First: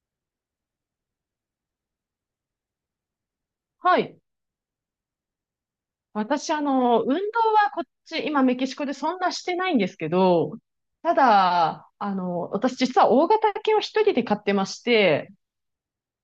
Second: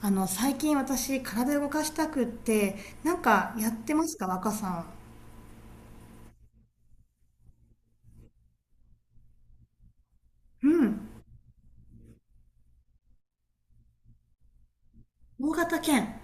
最近私、体動かしたくって、なんかやってはますい。か、若さ私、運動はこっち、今メキシコでそんなしてないんですけど、ん。うん。ただ、私実は大型犬を一人で飼ってまして、大型犬。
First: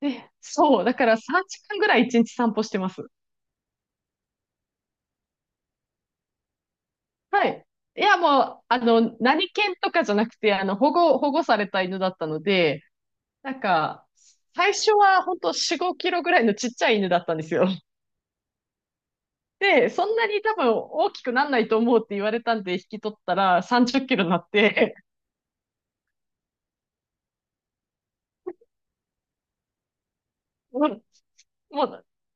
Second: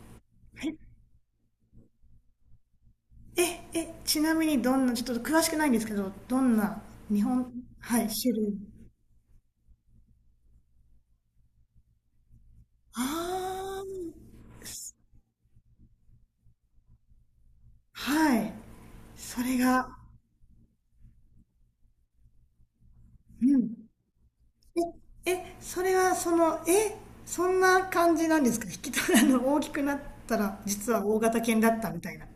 で、そう、だから3時間ぐらい一日散歩してます。え、ちなみにどんな、ちょっと詳しくないんですけど、どんな、日は本、い。いはい、や、種類。もう、何犬とかじゃなくて、保護された犬だったので、あなんあ、か、最初は本当4、5キロぐらいのちっちゃい犬だったんですよ。はい。それが、で、そんなに多分大きくなんないと思うって言われたんで引き取ったうらん。30キロになって、それはその、そんな感じなんですか、引き取らの大きくなったら、実は大型犬だ っもたみう、たいな。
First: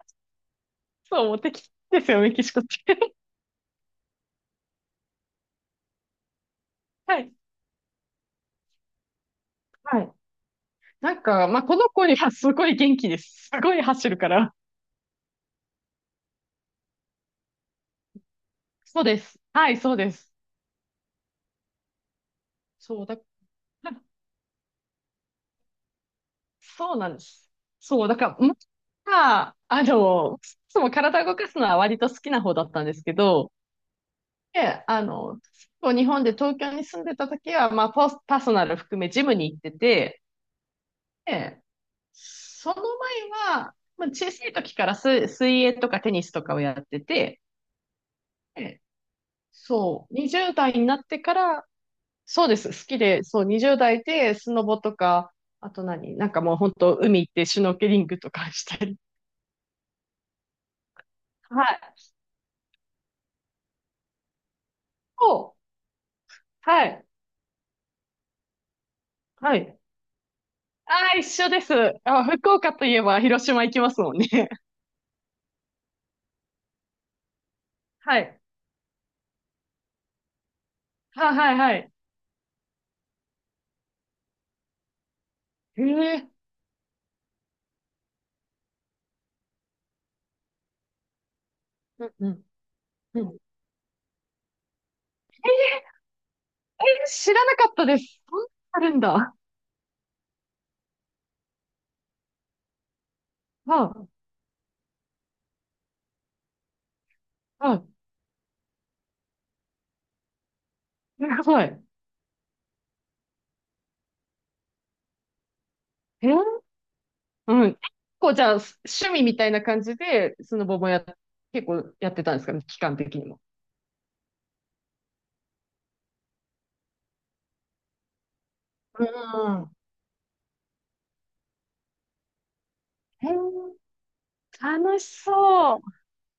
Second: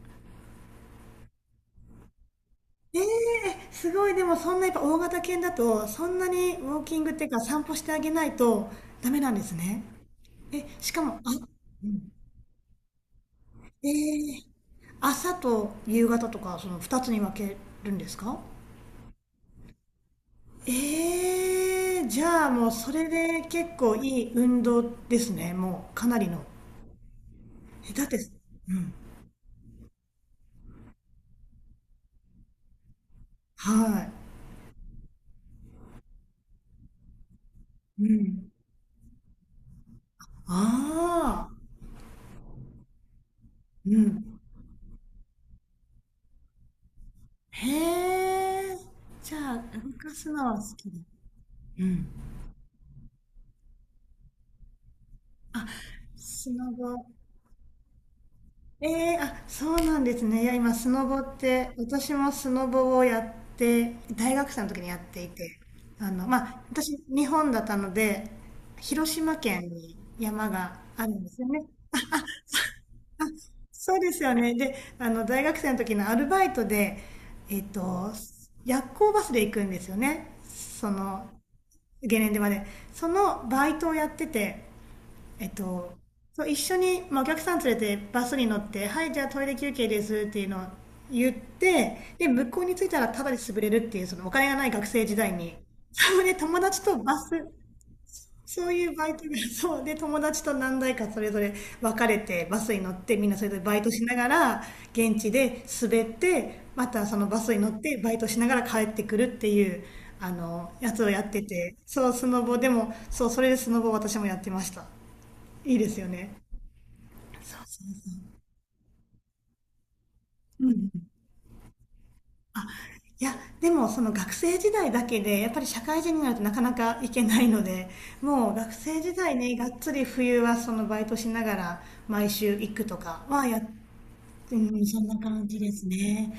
そう、もう敵ですよ、メキシコって。え え、すごい、でもそんなやっぱ大型犬だと、そんなにウォーキングっはていうい。か散歩してあげないとダメなんですね。はい。しかなも、んか、まあ、この子にはすごい元気です。すごいえ走るかえ、ら。朝と夕方とか、その2つに分けるんですか？そうです。はい、そうです。ええ、じゃあもうそそうれだ。で結構 いい運動ですね、もうかなりの。そうなんです。だそっう、だて、から、まあ、いつも体動かすのは割と好きな方だったんですけど、はい。で、そう日本で東京に住んでた時は、まあ、うポスパーん。ソナル含めジムに行ってて、ああ、で、その前は、うまあ、小ん。さい時から水泳とかテニスとかをやってて、へえ。で、じゃあ、動そかう、すのは20好代にきなだ。ってから、うん。そうです、好きで、そう、20代でスノボとか、あ、あと何、なんか砂もう本当、場。海行ってシュノーケリングとかしたえり。え、そうなんですね。いや、今、スノボっはて、い。私もスノボをやって、大学生の時にやっていそて、う、まあ、は私、い、日本だったので、広島は県い。に山がああるあ、ん一ですよ緒でね。す。あ、福岡といえば広島行きまそうすでもんすね。よね。で、大学生の時のアルバイトで、えっと、はい。夜行バスで行くんですよね。その、はい、はい、はい。ゲレンデまで。そのバイトをやってて、えっへと、え、そう一緒に、まあ、お客さん連れてバスに乗って「はい、じゃあトイレ休憩です」っていうのを言って、うん、でうん、向こうに着いたらたうだでん。潰れるっていう、そのお金がない学生時代に、そうで友達え、とバス、知らなかったです。そんなのそういあうるんバイトだ。が、そうで友達と何台かそれぞれ別れてバスに乗って、みんなそれぞれバイトしはながら現地で滑って、またそのバスにい、乗はっい。てバイトしながら帰ってくるっていう、あのやつをやってすごい。て、へそうスノボでも、そう、それでスノボ私もやってました。いいですよね。え、うん。こう、じゃあ、趣味みたいな感じで、スうノボもや、ん。結構やってたんですかね、期間的いにや、も。でもその学生時代だけで、やっぱり社会人になるとなかなか行けないので、もう学生う時代ね、がん。っつり冬はそのバイトしながら毎週行くとかへえ、はやっ、うん、そ楽しんな感じでそう。いすね。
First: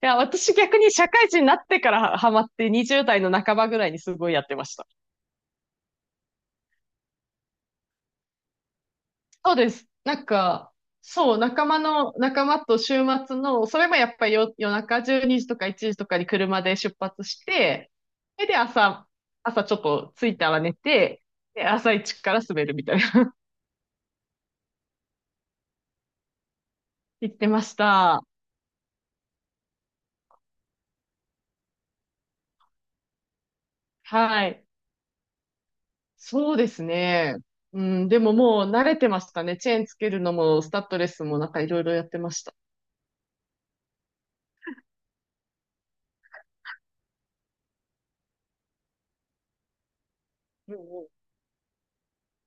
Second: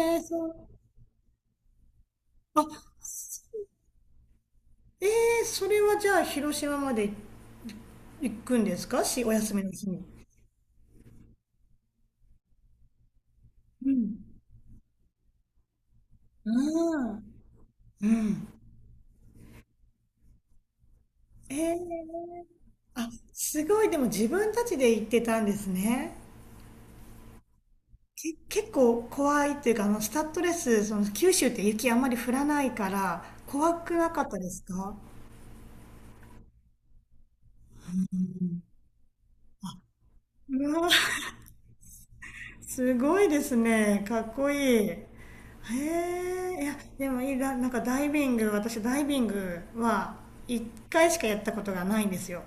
や、ー、そ私う、逆に社会人になってからハマっあ、て20代の半ばぐらいにすごいやってました。えー、それはじゃあ広島まで行くんですかし、おそ休うみので日す。に。なんか、そう、仲間と週末の、それうもやっん。ぱり夜中12時とか1時とかにあ車で出あ、発して、うそれん。で朝ちょっと着いたら寝て、えで、朝一からー、滑るみたいあ、な。すごい、でも自分たちで行ってたんですね。行ってました。け、結構怖いっていうか、スタッドレス、その、九州って雪あんまり降らないから、怖くなかったはですい。か？そうですね。うん、でももう慣れてましたね。チェーンつけるのも、うスタッわ、ドレスもなんかいろいろやってました。すごいですね。かっこいい。へえ、いや、でもいいな、なんかダイビング、私ダイビングは1うんうん。回しかやったことがないんですよ。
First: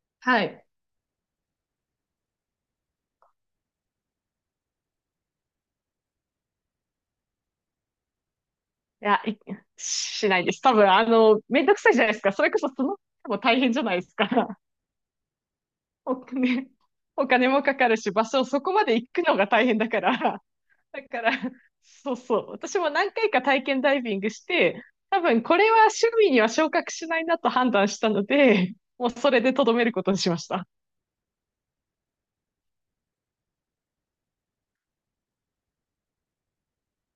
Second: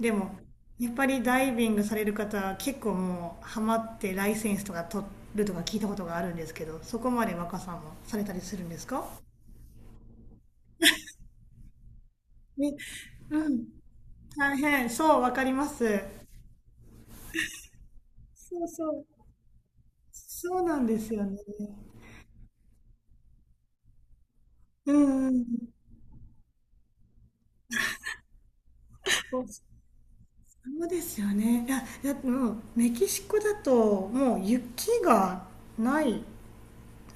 でも、はい。やっぱりダイビングされる方は結構もうハマってライセンスとか取るとか聞いたことがあるんですけど、そこまで若さんもされたりするんですか？いや、しないです。多分、めんどくさいじゃないですか。それこそね、その、もう大ん。変じゃないですか。大 変、そう、わかります。お金、お金もかかるし、場所、そそうこまそでう、行くのが大変だから。そうなんでだすかよら、ね。そうそう。私も何回か体験ダイビングして、う多ん、う分、ん、これは趣味には昇格しないなと判断したので、もうそれでとどめることにしました。そうですよね。いや、いや、もう、メキシコだと、もう雪がない、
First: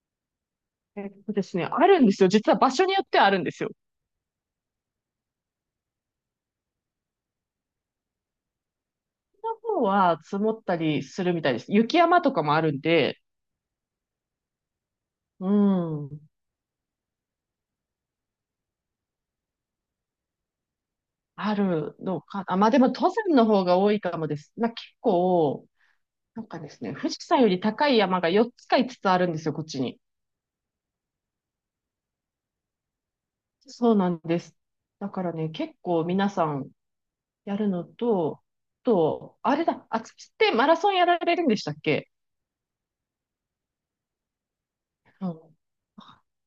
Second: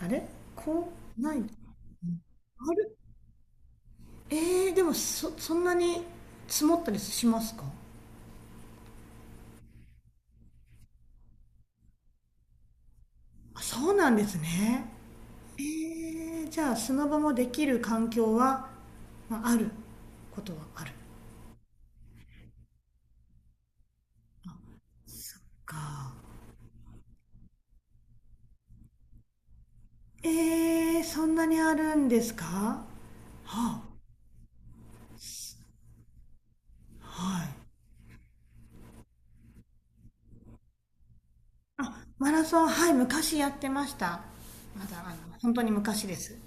あれ、こえっう、とない。あですね、あるんですよ。実は場所る、によってはあるんですよ。えー、でもそ、そんなに積もったりしますか？この方は積もったりするみたいです。雪山とかもあるんで、あ、そうなんですね。うえん、ー、じゃあ、砂場もできる環境は、まあ、あることはある。あるのかな。まあでも登山の方が多いかもです。まあ結そっ構、か。なんかですね、富士山より高い山が4つか5つつあるんですよ、こっちに。えー、そんなにあるんですか？はあ、そうなんです。だからね、結構皆さんはい。やるのと、あと、あれだ、あつきってマラソンやられるんでしたっあ、け？ マラソン、はい、昔やってました。まだ、本当に昔です。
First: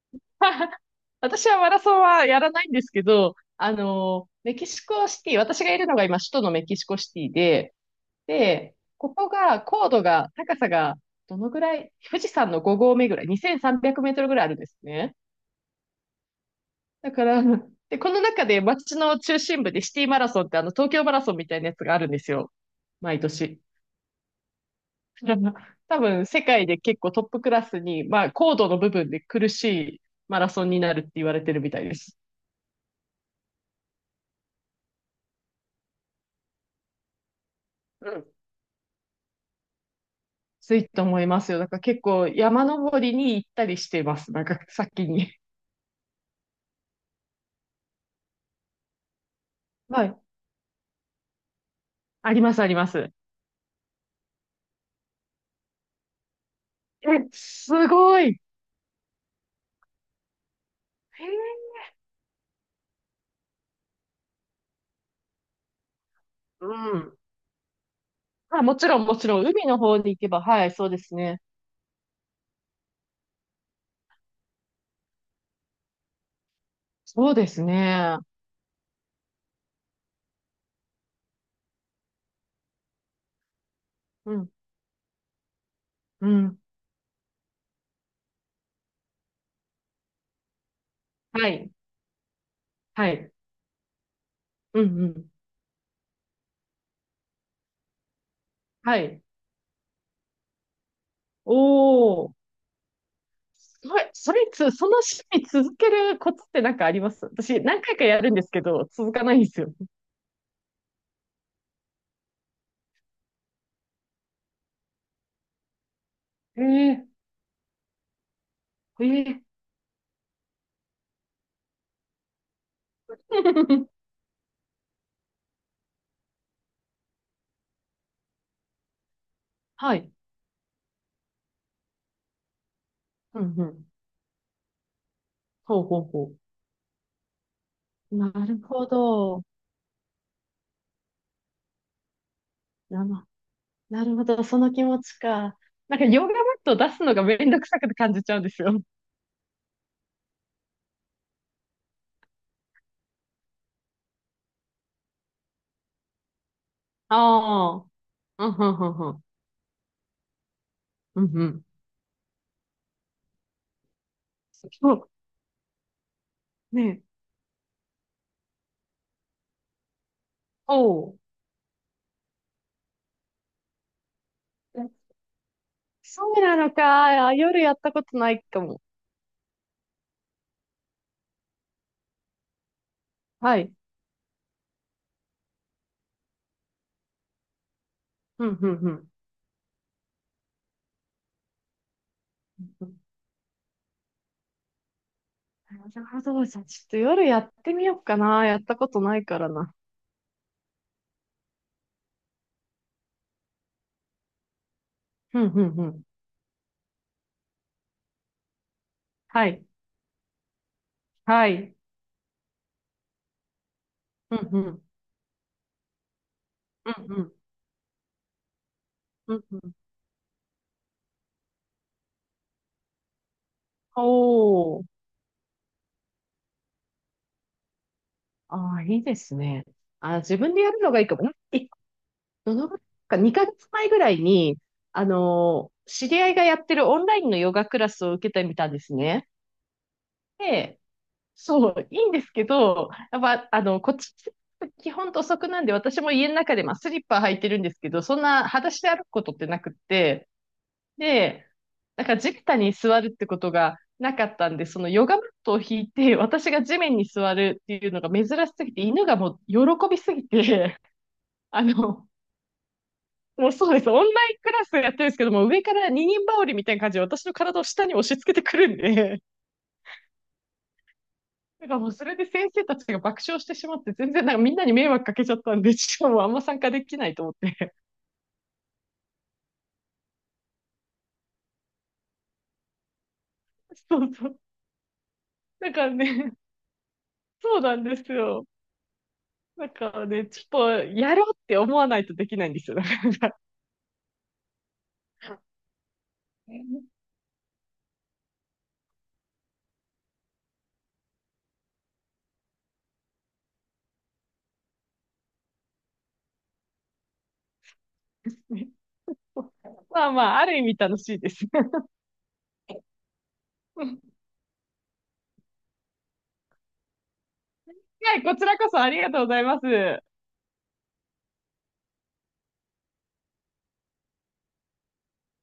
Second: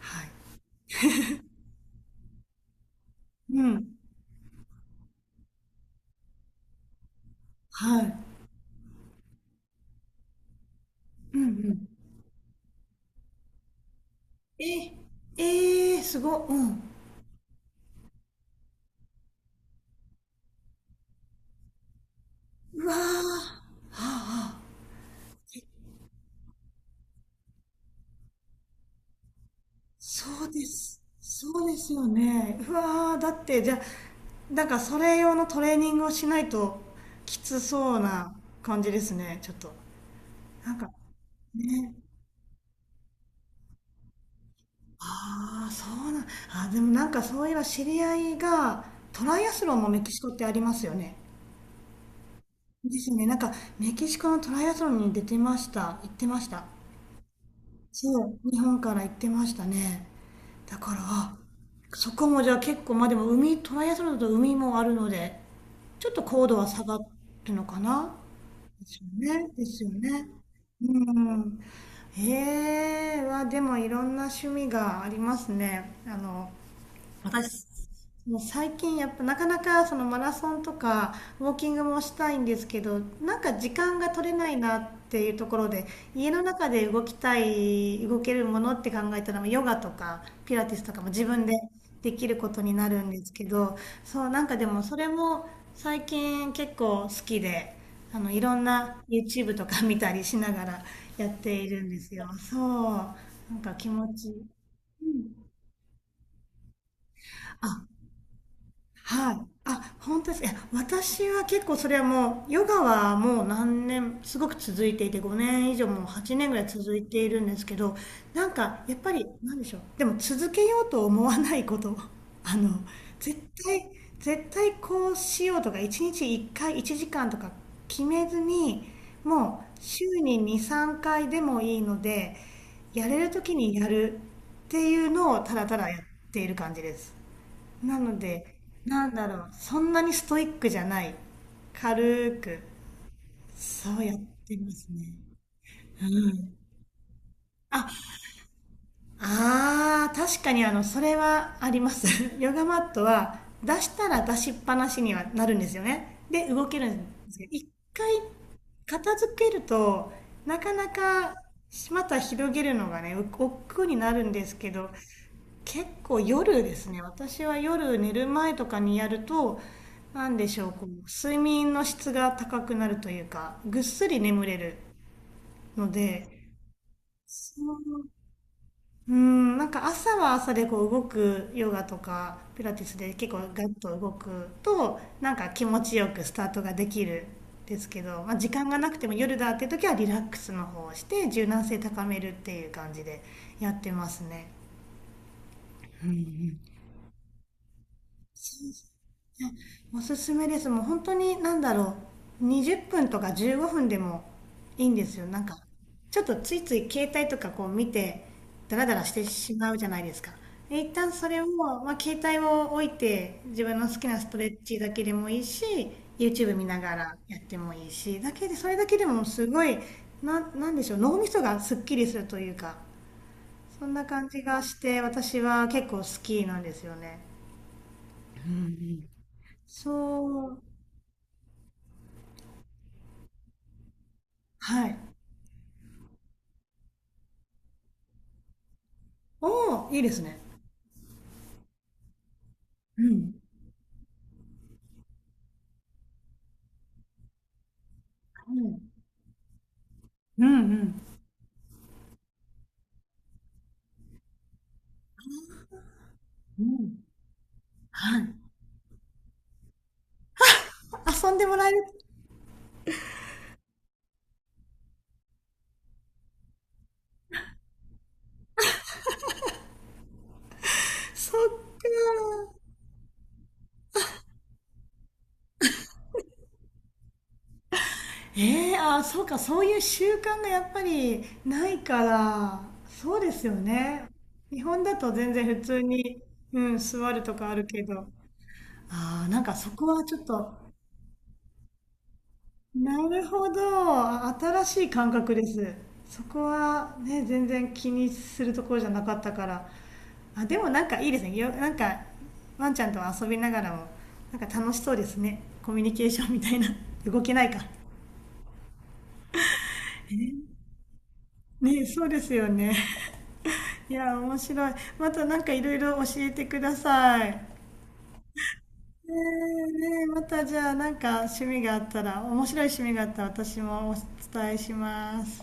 はい。私はマラソンはやらないんですけど、うん。メキシコシティ、私がいるのが今、首都のメキシコシティで、はい。で、ここが、高度が、高さが、どうん、うのぐらん。い、富士山の5合目ぐらい、2300メートルぐらいあるんえ、ですね。えー、すご、うん。だから、で、この中で街の中心部でシティマラソンって東京マラソンみたいなやつがあるんですよ。うわー、は毎あ、年。はあ、多分、世界で結構トップクラスに、まあ、高度の部分で苦しいマそラうでソンになす。るって言われそてるうみでたいすでよす。ね。うわー、だって、じゃあ、なんかそれ用のトレーニングをしないときつそうな感じですね、ちょっと。なつんか、いと思いますよ。だからね。結構山登りに行ったりしてます。なんか先に。ああ、そうなん、あ、でもなんかそういえば知り合いが、トライアスロンもメはキシい。コってありますよね。あります、ありまですす。よね。なんかメキシコのトライアスロンに出てました。行ってました。え、すごそい。う、日本から行ってましたね。だから、へあえ、そこもじゃあ結構、まあでも海、トライアスロンだと海もあるので、ちょっと高度うは下がん。るのかな、あ、もでちろすん、よもちろん、ね。で海のすよ方に行ね。けば、はい、うそうですね。ん。ええ、はでもいろんな趣味がありますね。そうです私、ね。もう最近やっぱなかなかそのマラソンとかウォーキングもしたいんですけど、なんか時間が取うれなん、いなっていうところで、う家のん。中で動きたい動けるものって考えたらヨガとかピラティスとかも自分はでい、できることになるはんでい。すけど、そうなんかでもうそん、うれん。も最近結構好きで、いろんはな い。YouTube とか見たりしながらやっているんですよ。おー。そうなんかす気ごい。持ちいそれい。つ、その趣味続けるコツってなんかあります？私、何回かやるんですけど、続かはない。いんですよ。あ、本当ですか。いや、私は結構それはもう、ヨガはもう何年、すごく続いていて、5年以上もう8年ぐらえい続いえているんですけど、なんか、やっえぱり、え。 なんでしょう。でも続けようと思わないこと。あの、絶対、絶対こうしようとか、1日1回、1時間とか決めずに、もうは週い。に2、3回でもいいので、やれるう時ん、うにやん。るっていうのをただたほうだやほっうほう。ている感じです。なのなで、るほなんだろど。う、そんなにストイックじゃない。軽く、なの、そなうやるっほど。てそまの気す持ね。ちか。なんか、うヨガマッん。トを出すのがめんどくさあ、く感じちゃうんですよ。ああ、確かにそれはあります。ヨガマットは出したら出しっぱなしにはなるんですよね。で、動けるんあですけど、一あ。回うん、うん、うん、う片ん。付けると、なかなうん、かうん。また広げるのがね、お億劫になるんですそけど、う。結構夜でねすね。え。私は夜寝る前とかにやると、なんでしょう、こう、おう。睡眠の質が高くなるというか、ぐっすり眠れるえ、のそで、うなのか。あ、夜やったことないかも。うん、なんか朝は朝でこう動くヨガとかピラティスで結構はガい。ッと動くとなんか気持ちよくスタートができるんですけど、まあ、う時ん、う間ん、がなうくてん。も夜だっていう時はリラックスの方をして柔軟性高めるっていうう感ん、じでやってますね。なるほど。じゃあ、ちょっと夜やってみようかな。やったことないからな。おすすめです、もう本当に何だろう、20分とか15分でもいいんですよ。うなんん、かうん、うん。ちょっとついつい携帯とかこう見てダラダラしてはしい。まうじゃないですか。で一旦それを、はい。まあ、携帯を置いて自分の好きなスうトレん、ッうチん。だけでもいいし、 YouTube 見なうがん、らうん。やってもいいし、だけでそれだけでもうん、すうごん。い、な、なんでしょう、脳みそがすっきりするというか、そんな感じがしおー。て私は結構好きなんですよね。ああ、いいですね。そあ、自分う、でやるのがいいかも。え、どのぐらいか、2ヶ月前ぐらいに、はい、知り合いがやってるオンラインのヨガクラスを受けてみたんですね。おお、いいですね。で、そう、いいんですけど、うやっん。ぱ、こっち、基本土足なんで、私も家の中で、まあ、スリッパ履いてるんですけど、そんなう裸ん。足で歩くことってなくって、うん、うん、で、なんか地べたに座るってことがなかったんで、そのヨガマットを引いて、私うが地ん。面に座るっていうのがは珍い。しすぎて、犬がもう喜びすぎて、遊んでもあらえる。の、もうそうです。オンラインクラスやってるんですけども、上から二人羽織みたいな感じで私の体を下に押し付けてくるんで、そっ だからもうそれか。で先生たちが爆笑してしまって、全然なんかみんなに迷惑かけちゃったんで、ちょっともうあんま参加できないと思って。ええ、あ、そうか、そういう習慣がやっぱりないから、そうですよ そね。うそう。日本だと全然普だ通からに、ね、うん、座るとかあそうるなけんでど、すよ。ああ、なんかだそこかはらちょっね、ちと、ょっとやろうって思わないとできないんですよ。だかなら。 るほど。新しい感覚です。そこはね、全然気にするところじゃなかったから。あ、でもなんかいいですね。よ、なんかワンちゃんと遊びながらも、なんか楽しそうですね。コミュニケーションみたいな。動けないか。まあまあ、ある意味楽しいですね。ね、そうですよね。いや、面白い。またなんかいろいろ教えてください。ねはい、こちらこそありえ、がとうございます。ねえ、またじゃあなんか趣味があったら、面白い趣味があったら私もお伝えします。